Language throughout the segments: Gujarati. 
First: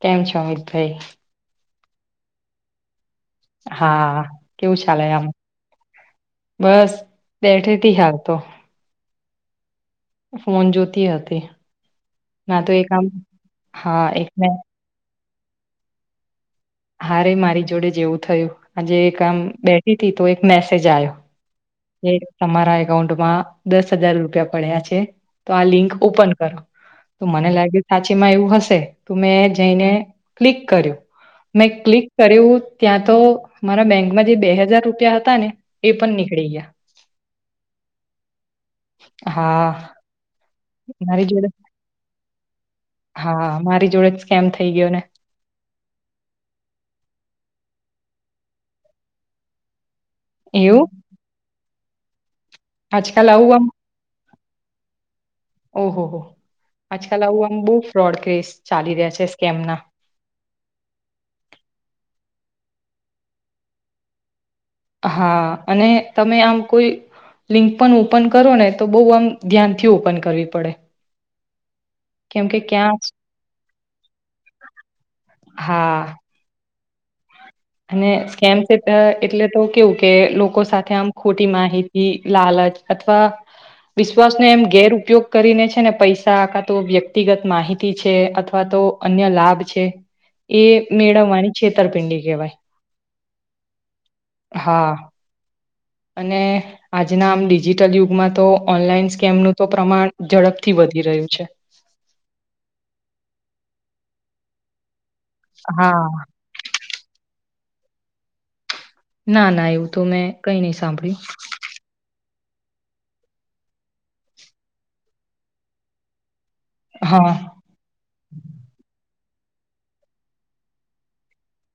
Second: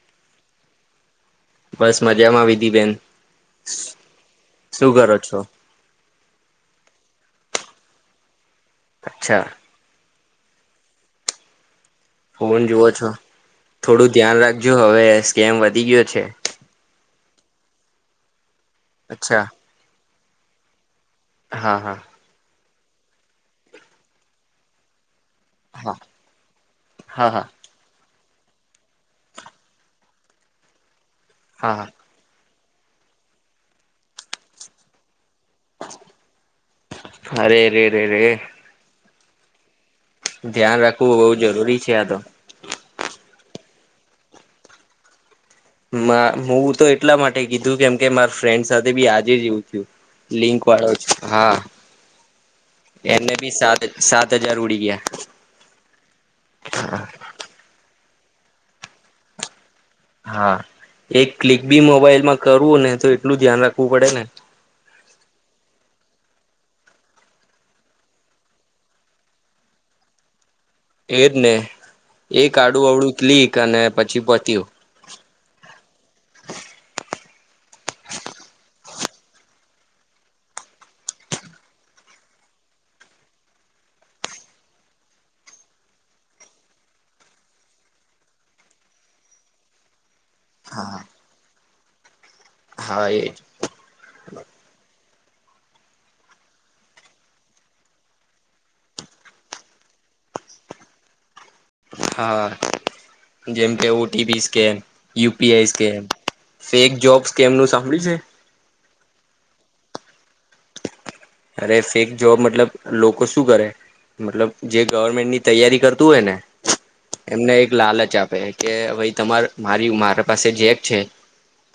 કેમ છો અમિતભાઈ? બસ મજામાં વિધી બેન. હા કેવું ચાલે આમ. છો બસ બેઠીથી હાર તો. અચ્છા. ફોન જોતી હતી. ના ફોન તો જુવો એક છો આમ હા થોડું ધ્યાન એકને રાખજો હવે સ્કેમ વધી ગયો છે. હારે મારી જોડે જેવું થયું આજે એક અચ્છા આમ બેઠી હતી તો એક મેસેજ આવ્યો. હા હા એ તમારા એકાઉન્ટમાં દસ હજાર રૂપિયા પડ્યા છે. તો આ હા લિંક હા ઓપન કરો તો હા મને લાગે સાચી એમા એવું હશે તો મેં જઈને ક્લિક કર્યું મેં હા ક્લિક કર્યું ત્યાં તો મારા બેંકમાં જે બે હજાર રૂપિયા હતા ને એ પણ નીકળી ગયા. અરે અરે અરે રરે હા. ધ્યાન રાખવું મારી બહુ જોડે જરૂરી છે આ તો. હા મારી જોડે જ કેમ થઇ ગયો ને. મ હું તો એટલા માટે કીધું કેમ કે માર ફ્રેન્ડ સાથે બી આજે એવું થયું. લિંક એવું? વાળો છે હા. આજકાલ એમને આવું બી સાત સાત હજાર ઉડી ગયા. ઓહો હો આજકાલ આવું આમ બહુ ફ્રોડ કેસ ચાલી રહ્યા છે સ્કેમના. હા એક ક્લિક બી મોબાઈલ માં કરવું ને તો એટલું ધ્યાન રાખવું પડે ને. હા અને તમે આમ કોઈ લિંક પણ ઓપન કરો ને તો બો આમ ધ્યાનથી ઓપન કરવી પડે. એદને. કેમ એક કે આડું ક્યાં અવડું ક્લિક અને પછી પત્યું. હા, અ એટલે તો કેવું કે લોકો સાથે આમ ખોટી માહિતી લાલચ અથવા વિશ્વાસને એમ ગેર ઉપયોગ કરીને છે ને પૈસા આ કાતો વ્યક્તિગત માહિતી છે અથવા તો અન્ય લાભ છે એ મેળવવાની છેતરપિંડી કેહવાય. હા એજ. હા અને આજના આમ ડિજિટલ યુગમાં તો ઓનલાઈન સ્કેમનું તો પ્રમાણ ઝડપથી વધે વધી રહ્યું છે. હા જેમ કે O T P scan. U P I scam, હા ફેક જોબ સ્કેમ નું સાંભળ્યું છે? ના ના એવું તો મેં કઈ ની સાંભળ્યું. છે અરે ફેક જોબ મતલબ લોકો શું કરે, મતલબ જે ગવર્મેન્ટની તૈયારી કરતું હોય ને. હા એમને એક લાલચ આપે કે વઈ તમાર મારી મારા પાસે જેક છે,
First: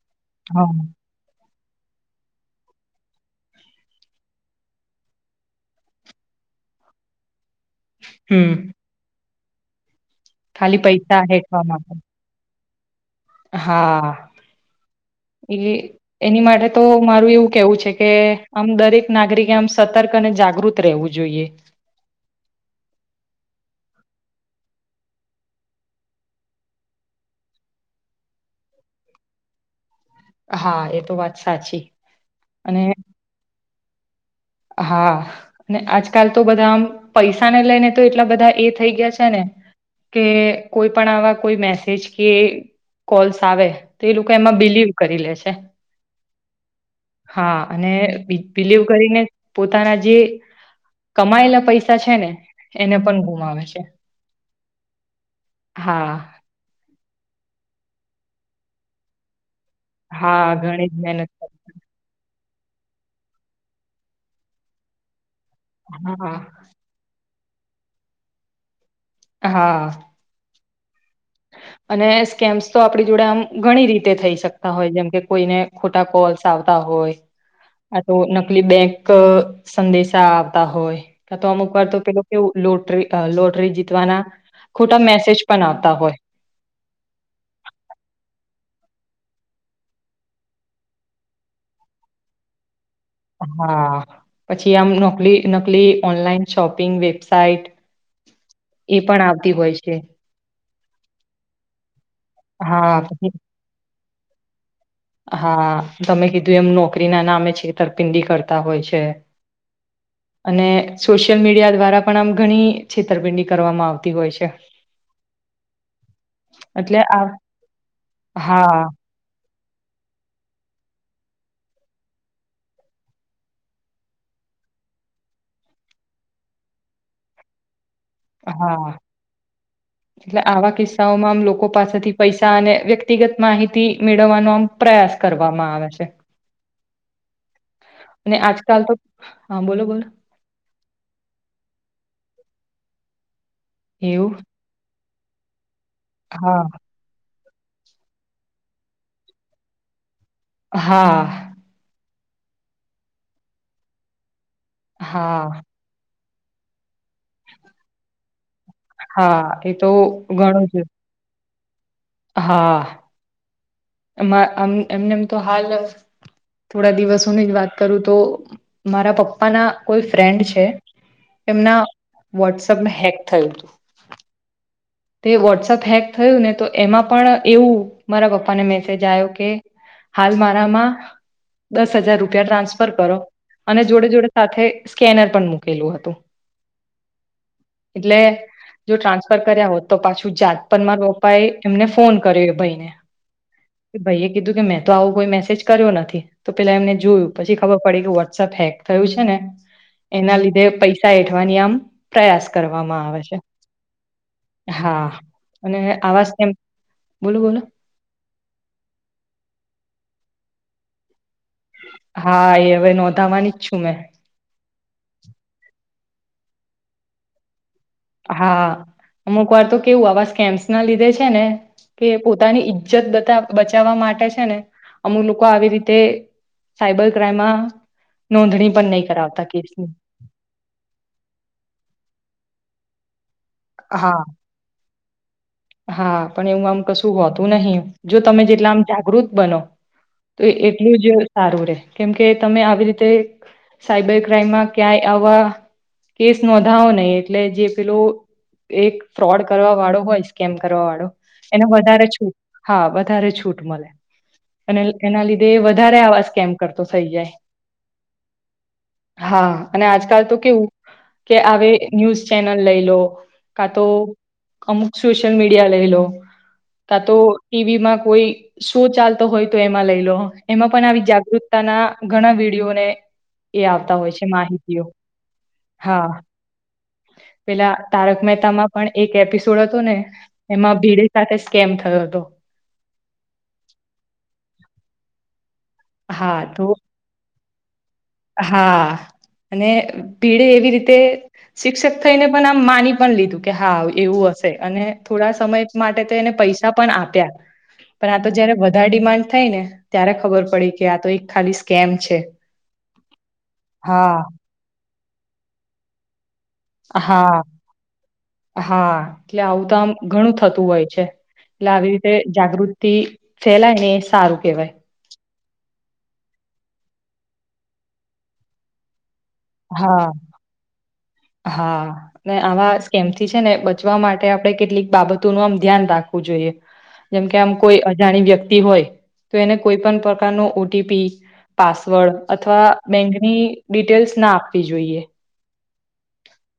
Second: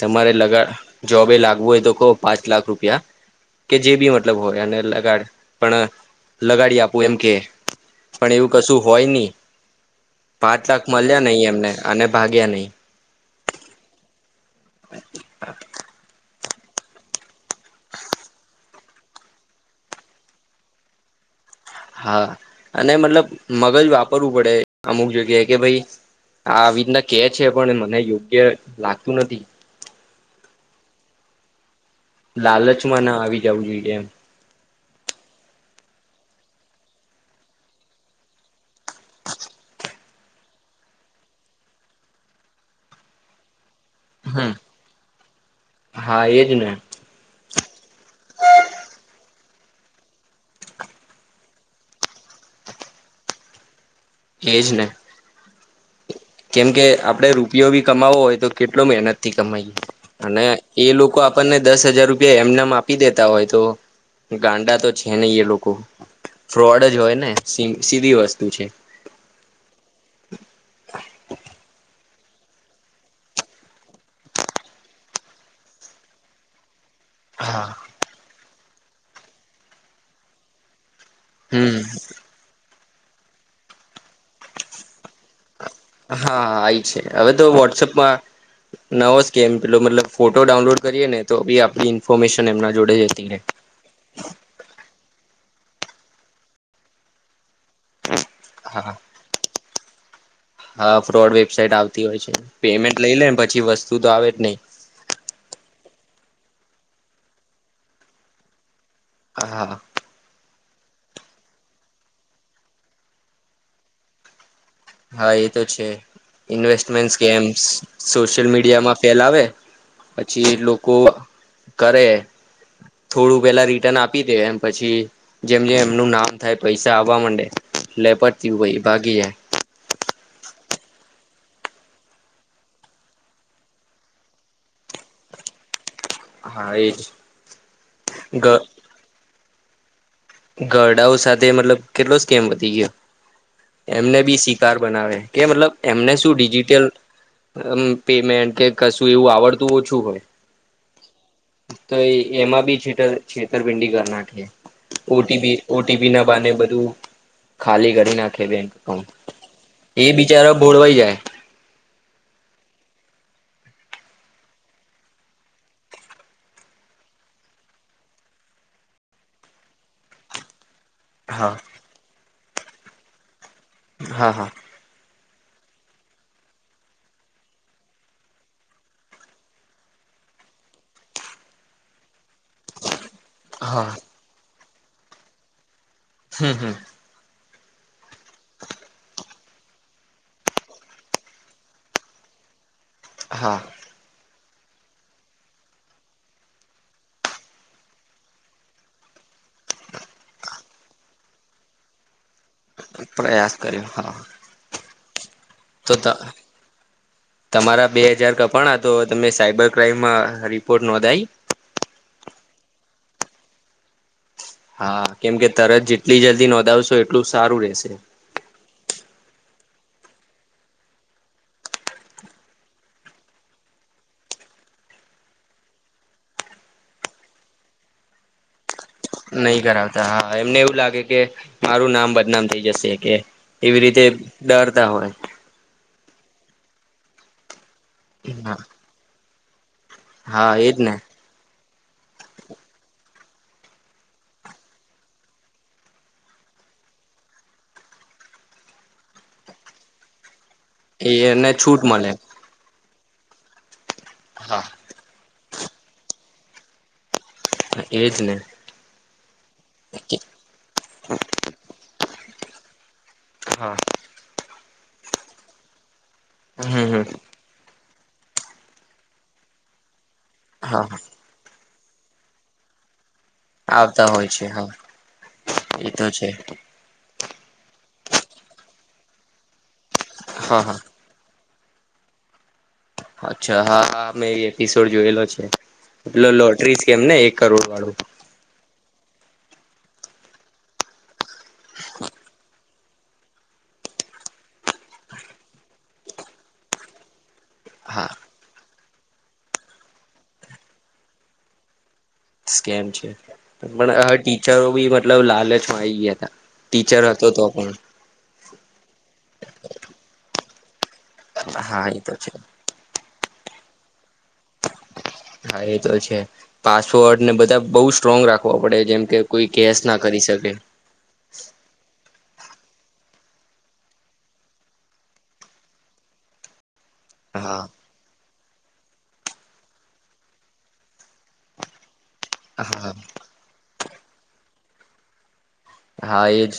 તમારે લગા હા જોબ એ લાગ વુ હોય તો પાંચ લાખ રૂપિયા, કે જે બી મ તલબ હોય અને લગાડ પણ લગાડી આપુ એમ કે પણ એવું હમ કશું હોય ની. પાંચ ખાલી લાખ પૈસા મળ્યા નહી હેઠવા એમને માટે અને ભાગ્યા નહી. હા, એ એની માટે તો મારું એવું કેવું છે કે આમ દરેક નાગરિકે આમ સતર્ક અને જાગૃત રેહવું જો ઈએ. હા અને મતલબ મગજ વાપરવું પડે અમુક જગ્યાએ, કે ભાઈ આ આવીતના કે છે પણ મને યોગ્ય લાગતું નથી. હા એ તો વાત સાચી. અને લાલચમાં ના આવી જવું જોઈએ એમ. હા, અને આજકાલ તો બધા આમ પૈસાને લઈને તો એટલા બધા એ થઈ ગયા છે ને કે કોઈ પણ આવા કોઈ મેસેજ કે કોલ્સ આવે તે એ લોકો હમ એમાં બિલીવ કરી લે છે. હા એજ ને હા. અને બી બિલીવ કરીને પોતાના જે કમાયેલા પૈસા છે ને, એને પણ ગુમાવે છે. એજ ને. હા. કેમ કે આપડે રૂપિયો ભી કમાવો હોય, તો કેટલો મેહનત થી કમાઈ અને હા, એ ઘણી જ લોકો મહેનત કરી. આપણને દસ હજાર રૂપિયા એમ ને મ આપી દેતા હોય તો ગાંડા તો છે નહી એ લોકો, હા, ફ્રોડ જ હોય ને. સી સીધી વસ્તુ છે. હા. અને સ્કેમ્સ તો આપણી જોડે આમ ઘણી રીતે થઈ શકતા હોય, જેમ કે કોઈને ખોટા કોલ્સ આવ તા હોય, હા આ તો નકલી બેક સંદેશા આવતા હોય. કા તો અમુક હમ વાર તો પેલુ કેવું લોટરી અ લોટરી જીતવાના ખોટા મેસેજ પણ આવતા હોય હા આઇ છે, હવે તો વોટ્સએપમાં નવો સ્કેમ પેલો મતલબ ફોટો ડાઉનલોડ કરીએ ને, તો બી આપ ઇન્ફોર્મેશન એમના જોડે જતી રહે. હા પછી આમ નોકલી નકલી ઓનલાઈન શોપિંગ વેબસાઈટ એ હા પણ આવતી હોય છે. હા ફ્રોડ વેબસાાઈટ આવતી હોય છે, પેમેન્ટ લઈ લેન પછી વસ્તુ તો આવે જ નહી. હા તમે કીધું એમ નોકરી ના નામે છેતરપિંડી કરતા હોય છે. હા હા. અને સોશિયલ મીડિયા દ્વારા પણ આમ ઘણી છેતરપિંડી કરવામાં આવતી હોય છે. હા એ તો છે. એટલે ઇન્વેસ્ટમેન્ટ આ સ્કેમ્સ, સોશિયલ હા મીડિયામાં ફેલાવે પછી લોકો કરે થોડું પેલા રિટર્ન આપી દે એમ પછી, જેમ જેમ એમનું નામ થાય પૈસા આવવા માંડે લેપટતી હોઈ હા બાકીજ [unintelligible] એટલે આવા કિસ્સાઓમાં આમ લોકો પાસેથી પૈસા અને વ્યક્તિગત માહિતી મેળવવાનો આમ પ્રયાસ કરવામાં આવે છે હા એજ અને ગ આજકાલ તો હા બોલો બોલો ગરડાઓ સાથે મતલબ કેટલો સ્ કેમ વધી ગયો એમને એવું બી શિકાર બનાવે કે મતલબ એમને શું હા ડિજિટલ પેમેન્ટ કે કશું એવું આવડતું ઓછું હોય હા. તો એમાં બી છેતર છેતરપિંડી કર નાખી હા ઓટીપી ઓટીપી ના અને બધું ખાલી કરી નાખે બેંક હા તો એ બિચારા ઘણું જ ભોળવાઈ જાય- હા. એમ એમને એમ તો હાલ થોડા દિવસોની જ વાત કરું તો મારા પપ્પા ના કોઈ ફ્રેન્ડ છે હા એમના વોટ્સઅપમાં હેક થયું તું. હા હા. તે વોટ્સઅપ હેક થયું ને તો એમાં પણ એવું મારા પપ્પાને મેસેજ આવ્યો કે હાલ મારામાં દસ હજાર રૂપ રૂપિયા ટ્રાન્સફર કરો અને હા જોડે જોડે સાથે સ્કેનર પણ મૂક કેલું હતું હમ હમ એટલે જો ટ્રાન્સફર કર્યા હોત તો પાછું જાતપ માર પપા એમને ફોન કર્યો ભાઈને હા. ભાઈએ કીધું કે મેં તો આવું કોઈ મેસેજ કર્યો નથી તો પેલા એમને જોયું પછી ખબર પડી કે વોટ્સએપ હેક થયું છે ને એના લીધે પૈસા હેઠવાની આમ પ્રયાસ કરવામાં આવે છે. પ્રયાસ કર્યો હા હા. અને તો ત આવા સ્કેમ બોલો બોલો તમારા બે હજાર કપાના તો તમે સાયબર ક્રાઈમમાં રિપોર્ટ નોંધાઈ હા એ હવે નોંધાવાની જ છું મેં હા કેમ કે તરત જેટલી જલ્દી નોંધાવશો એટલું સારું રેશે. હા અમુક વાર તો કેવું આવા સ્કેમ્સ ના લીધે છે ને કે પોતાની ઈજ્જત બતા બચાવવા માટે છે ને અમુક લોકો આવી રીતે સાયબર ક્રાઈમમાં નોંધણી પણ નહી નહી કરાવતા હા એમને એવું લાગે કે મારું નામ બદનામ થઇ જશે કે એવી રીતે હા ડરતા હોય હા પણ એવું આમ કશું હોતું નહી જો તમે હા જેટલા આમ જાગૃત બનો તો હા એજ ને એટલું જ સારું રે કેમ કે તમે આવી રીતે સાયબર ક્રાઈમમાં ક્યાંય આવા કેસ નોંધાવો ને એટલે જે પેલું એક ફ્રોડ કરવા વાળો હોય કેમ કરવા વાળો એને છૂટ વધારે મળે છૂટ હા વધારે છૂટ મળે હા અને એના લીધે વધારે આવા સ્કેમ કરતો થઇ જાય. [unintelligible] એજ ને હા અને આજકાલ તો કેવું કે આવે ન્યુઝ ચેનલ લઈ લો કાં હા તો અમુક સોશિયલ મીડિયા લઈ લો હમ કાં હમ તો ટીવીમાં કોઈ શો ચાલતો હોય તો એમાં લઈ લો એમાં હા પણ આવી જાગૃતતાના ઘણા વિડીયોને એ આવતા હોય છે માહિતીઓ એ હા તો છે પેલા તારક મહેતામાં પણ એક એપિસોડ હતો ને હા હા એમાં ભીડે સાથે સકેમ થયો હતો. અચ્છા હા હા મેં એ એપિસોડ જોયેલો છે પેલા હા તો લોટરી સ્કેમને એક કરોડ વાળો હા અને ભિળે એવી રીતે શિક્ષક થઈને પણ આમ માની પણ લીધું કે હા એવું હશે અને થોડા સમય માટે તો એને પ પૈસા પણ આપ્યા. હા પણ આ તો જયારે વધારે ડિમાન્ડ થાય ને ત્યારે ખબર પડી કે આ તો એક ખાલી સ્કેમ છે. સ્કેમ છે પણ હવે હા ટીચરો બી મતલબ લાલચમાં આઈ ગયા હતા. ટીચર હતો હા તો પણ હા એટલે આવું તો આમ ઘણું થતું હોય છે. એટલે હા આવી એ રીતે તો છે જાગૃતિ ફેલાય ને એ સારું કેવાય. હા એ તો છે પાસવોર્ડ ને બધા બઉુ સ્ટ્રોંગ રાખવા પડે જેમ કે. કોઈ કેસ ના હા કરી શકે. હા. ને આવા સ્કેમ થી છે ને બચવા માટે આપડણે કેટલીક બાબતો ન આમ ધ્યાન રાખવું જોઈએ. જેમ કે આમ હા કોઈ અજાણી વ્યક તી હોય તો એને કોઈ પણ પ્રકાર નું ઓ-ટી- પી પાસવર્ડ અથવા હા બેંકની ડિટેલ્સ ના આપવી જોઈએ. હા એજ.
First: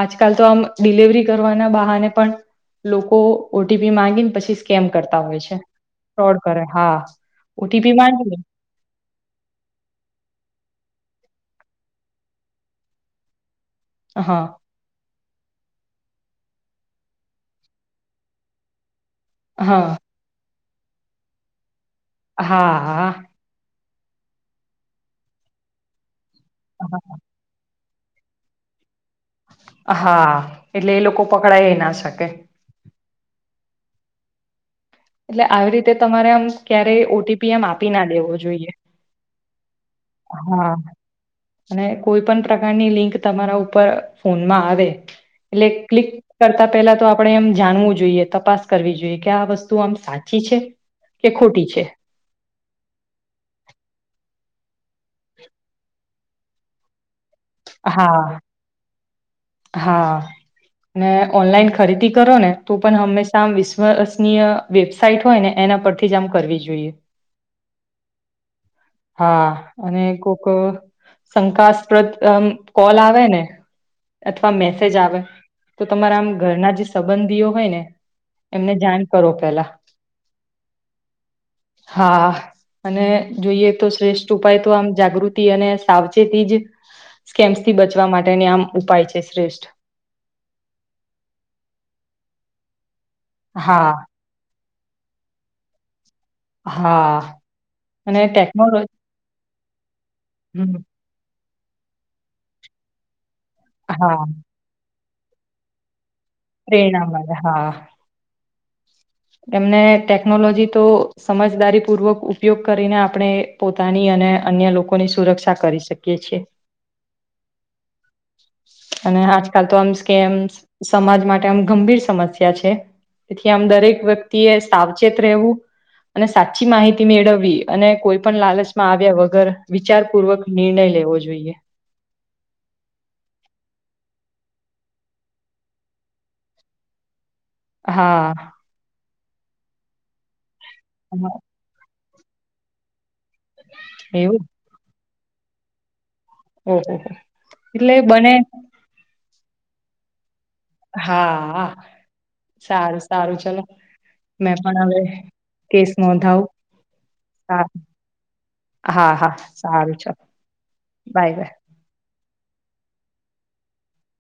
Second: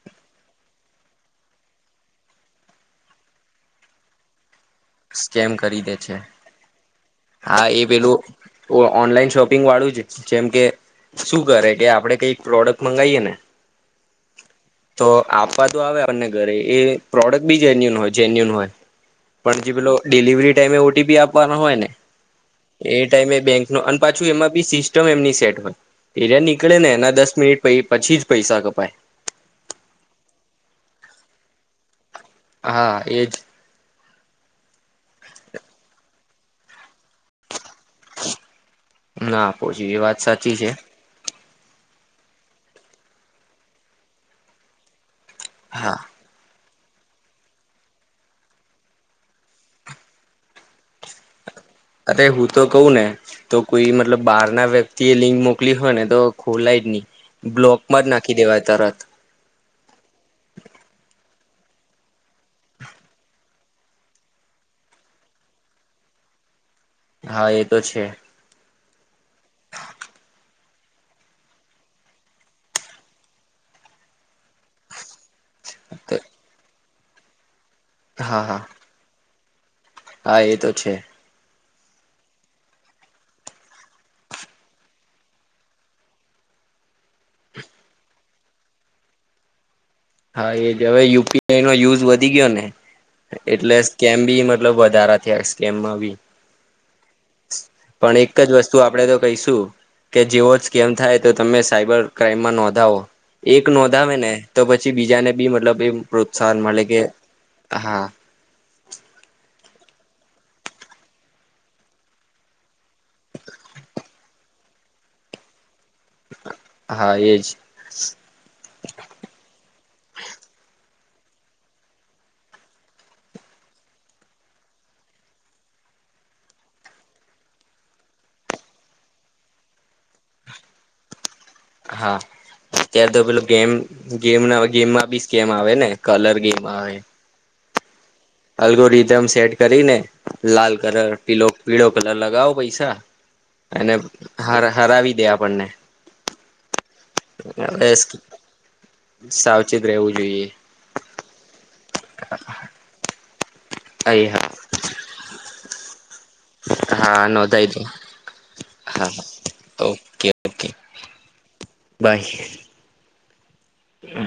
આજકાલ તો આમ ડિલવરી કરવાના બહાને પણ લોકો ઓટીપી માંગીને પછી સ્કેમ કરતા હોય સ્કેમ છે કરી દે છે ફ્રોડ કરે હા. હા એ ઓટીપી પેલું માંગી ઓનલાઈન શોપિંગ વાળું જ જેમ કે શું કરે કે આપડે કઈક પ્રોડક્ટ મંગાવીએ ને હા તો આપવા તો આવે પન ને ઘરે એ પ્રોડક્ટ બી જેન્યુન હોય જેન્યુન હોય પણ જે પેલો હા ડિલિવરી મે ઓટીપી આપવાના હોય ને હા એ હા. ટાઈમે બેંક અને પાછું એમાં બી સિસ્ટમ એમની સેટ હોય એ નીકળે ને એના દસ મિનિટ પહિ પછી જ પૈસા કપાય. હા એટલે એ લોકો પકડાય એ નય સ હા એજ. એટલે આવી રીતે તમારે આમ ક્યારે ઓટીપી એમ આપી ના દેવો જોઈએ ના પહોંચી એ વાત સાચી છે હા. અને કોઈ પણ પ્રકારની લિંક તમારા ઉપર ફોનમાં આવે એટલે હા ક્લિક કર તા પેલા તો આપડે એમ જાણવું જોઈએ તપાસ કરવી જોઈએ કે આ વસ્ તું આમ સાચી છે કે ખોટી છે. અરે હું તો કહું ને તો કોઈ મતલબ બહાર ના વ્યક્તિ એ લિંક મોકલી હોય ને તો ખોલાય જ નહી બ્લોક માં જ હા નાખી દેવાય તરત. હા. ઓનલાઈન ખરીદી કરો ને તો પણ હંમેશા આ વિશ્વસનીય વેબસાાઈટ હોય ને એ ના પરથી જ આમ કરવી જોઈએ. હા એ તો છે. હા અને કોક શંકાસ્પ્રદ અમ્મ કોલ આવે ને. અથવા મેસેજ આવે તો તમારા આમ ઘરના જે સંબંધીઓ હોય ને હા હા એમને જાન કરો પેલા. હા એ તો છે. હા. અને જોઈએ તો શ્રેષ્ઠ ઉપાય તો આમ જાગૃતિ અને સાવચેતી જ સ્કેમ્સથી બચવા માટેને આમ ઉપાય છે શ્રેષ્ઠ. હા એજ હવે યુપીઆઈ નો યુઝ વધી ગયો ને એટલે હા સ્કેમ બી એમા [unintelligible] વધારા થયા સ્કેમ બી હા. પણ અને એક જ વસ્તુ ટેકનોલો આપડે તો કહીશું કે જેવો જ હમ કેમ થાય તો તમે સાયબર ક્રાઈમમાં નોંધાવો એક નોંધાવે હા ને તો પછી બીજાને બી મતલબ એ પ્રોત્સાહન મળે કે હા. એમને ટેકનોલોજી તો સમજદારી પૂર્વક ઉપયોગ કરીને આપણે પોતાની અને અન્ય લોકોની સુરક્ષા કરી શક કે છે. હા એજ અને હા [unintelligible] કે સમાજ માટે આમ ગંભીર સમસ્યા છે. તેથી આમ દરેક વ્યક્તિ એ સાવચેત રહેવું અને સાચી માહિતી મેળવવી અને કોઈ પણ લાલચમાં આવ્યા વગર વિચારપૂર્વક નિર્ણય લેવો જોઈએ. હા. અત્યારે તો પેલો ગેમ ગેમમાં બી સ્કેમ આવે ને કલર ગેમ આવે હા અલગો રીધમ સેટ કરીને લાલ કલર હા, પીલો પીલો પેલા લગાવો પૈસા અને એવું હા હરાવી દે આપણને. ઓહ હવે એટલે બને સાવચેત રહેવું જોઈએ. હા, સારું સારું ચલો હા મેં પણ હવે મોંધાઉ, હા આ નોંધાઈ દો હા હા સારું છે. Okay bye bye. હ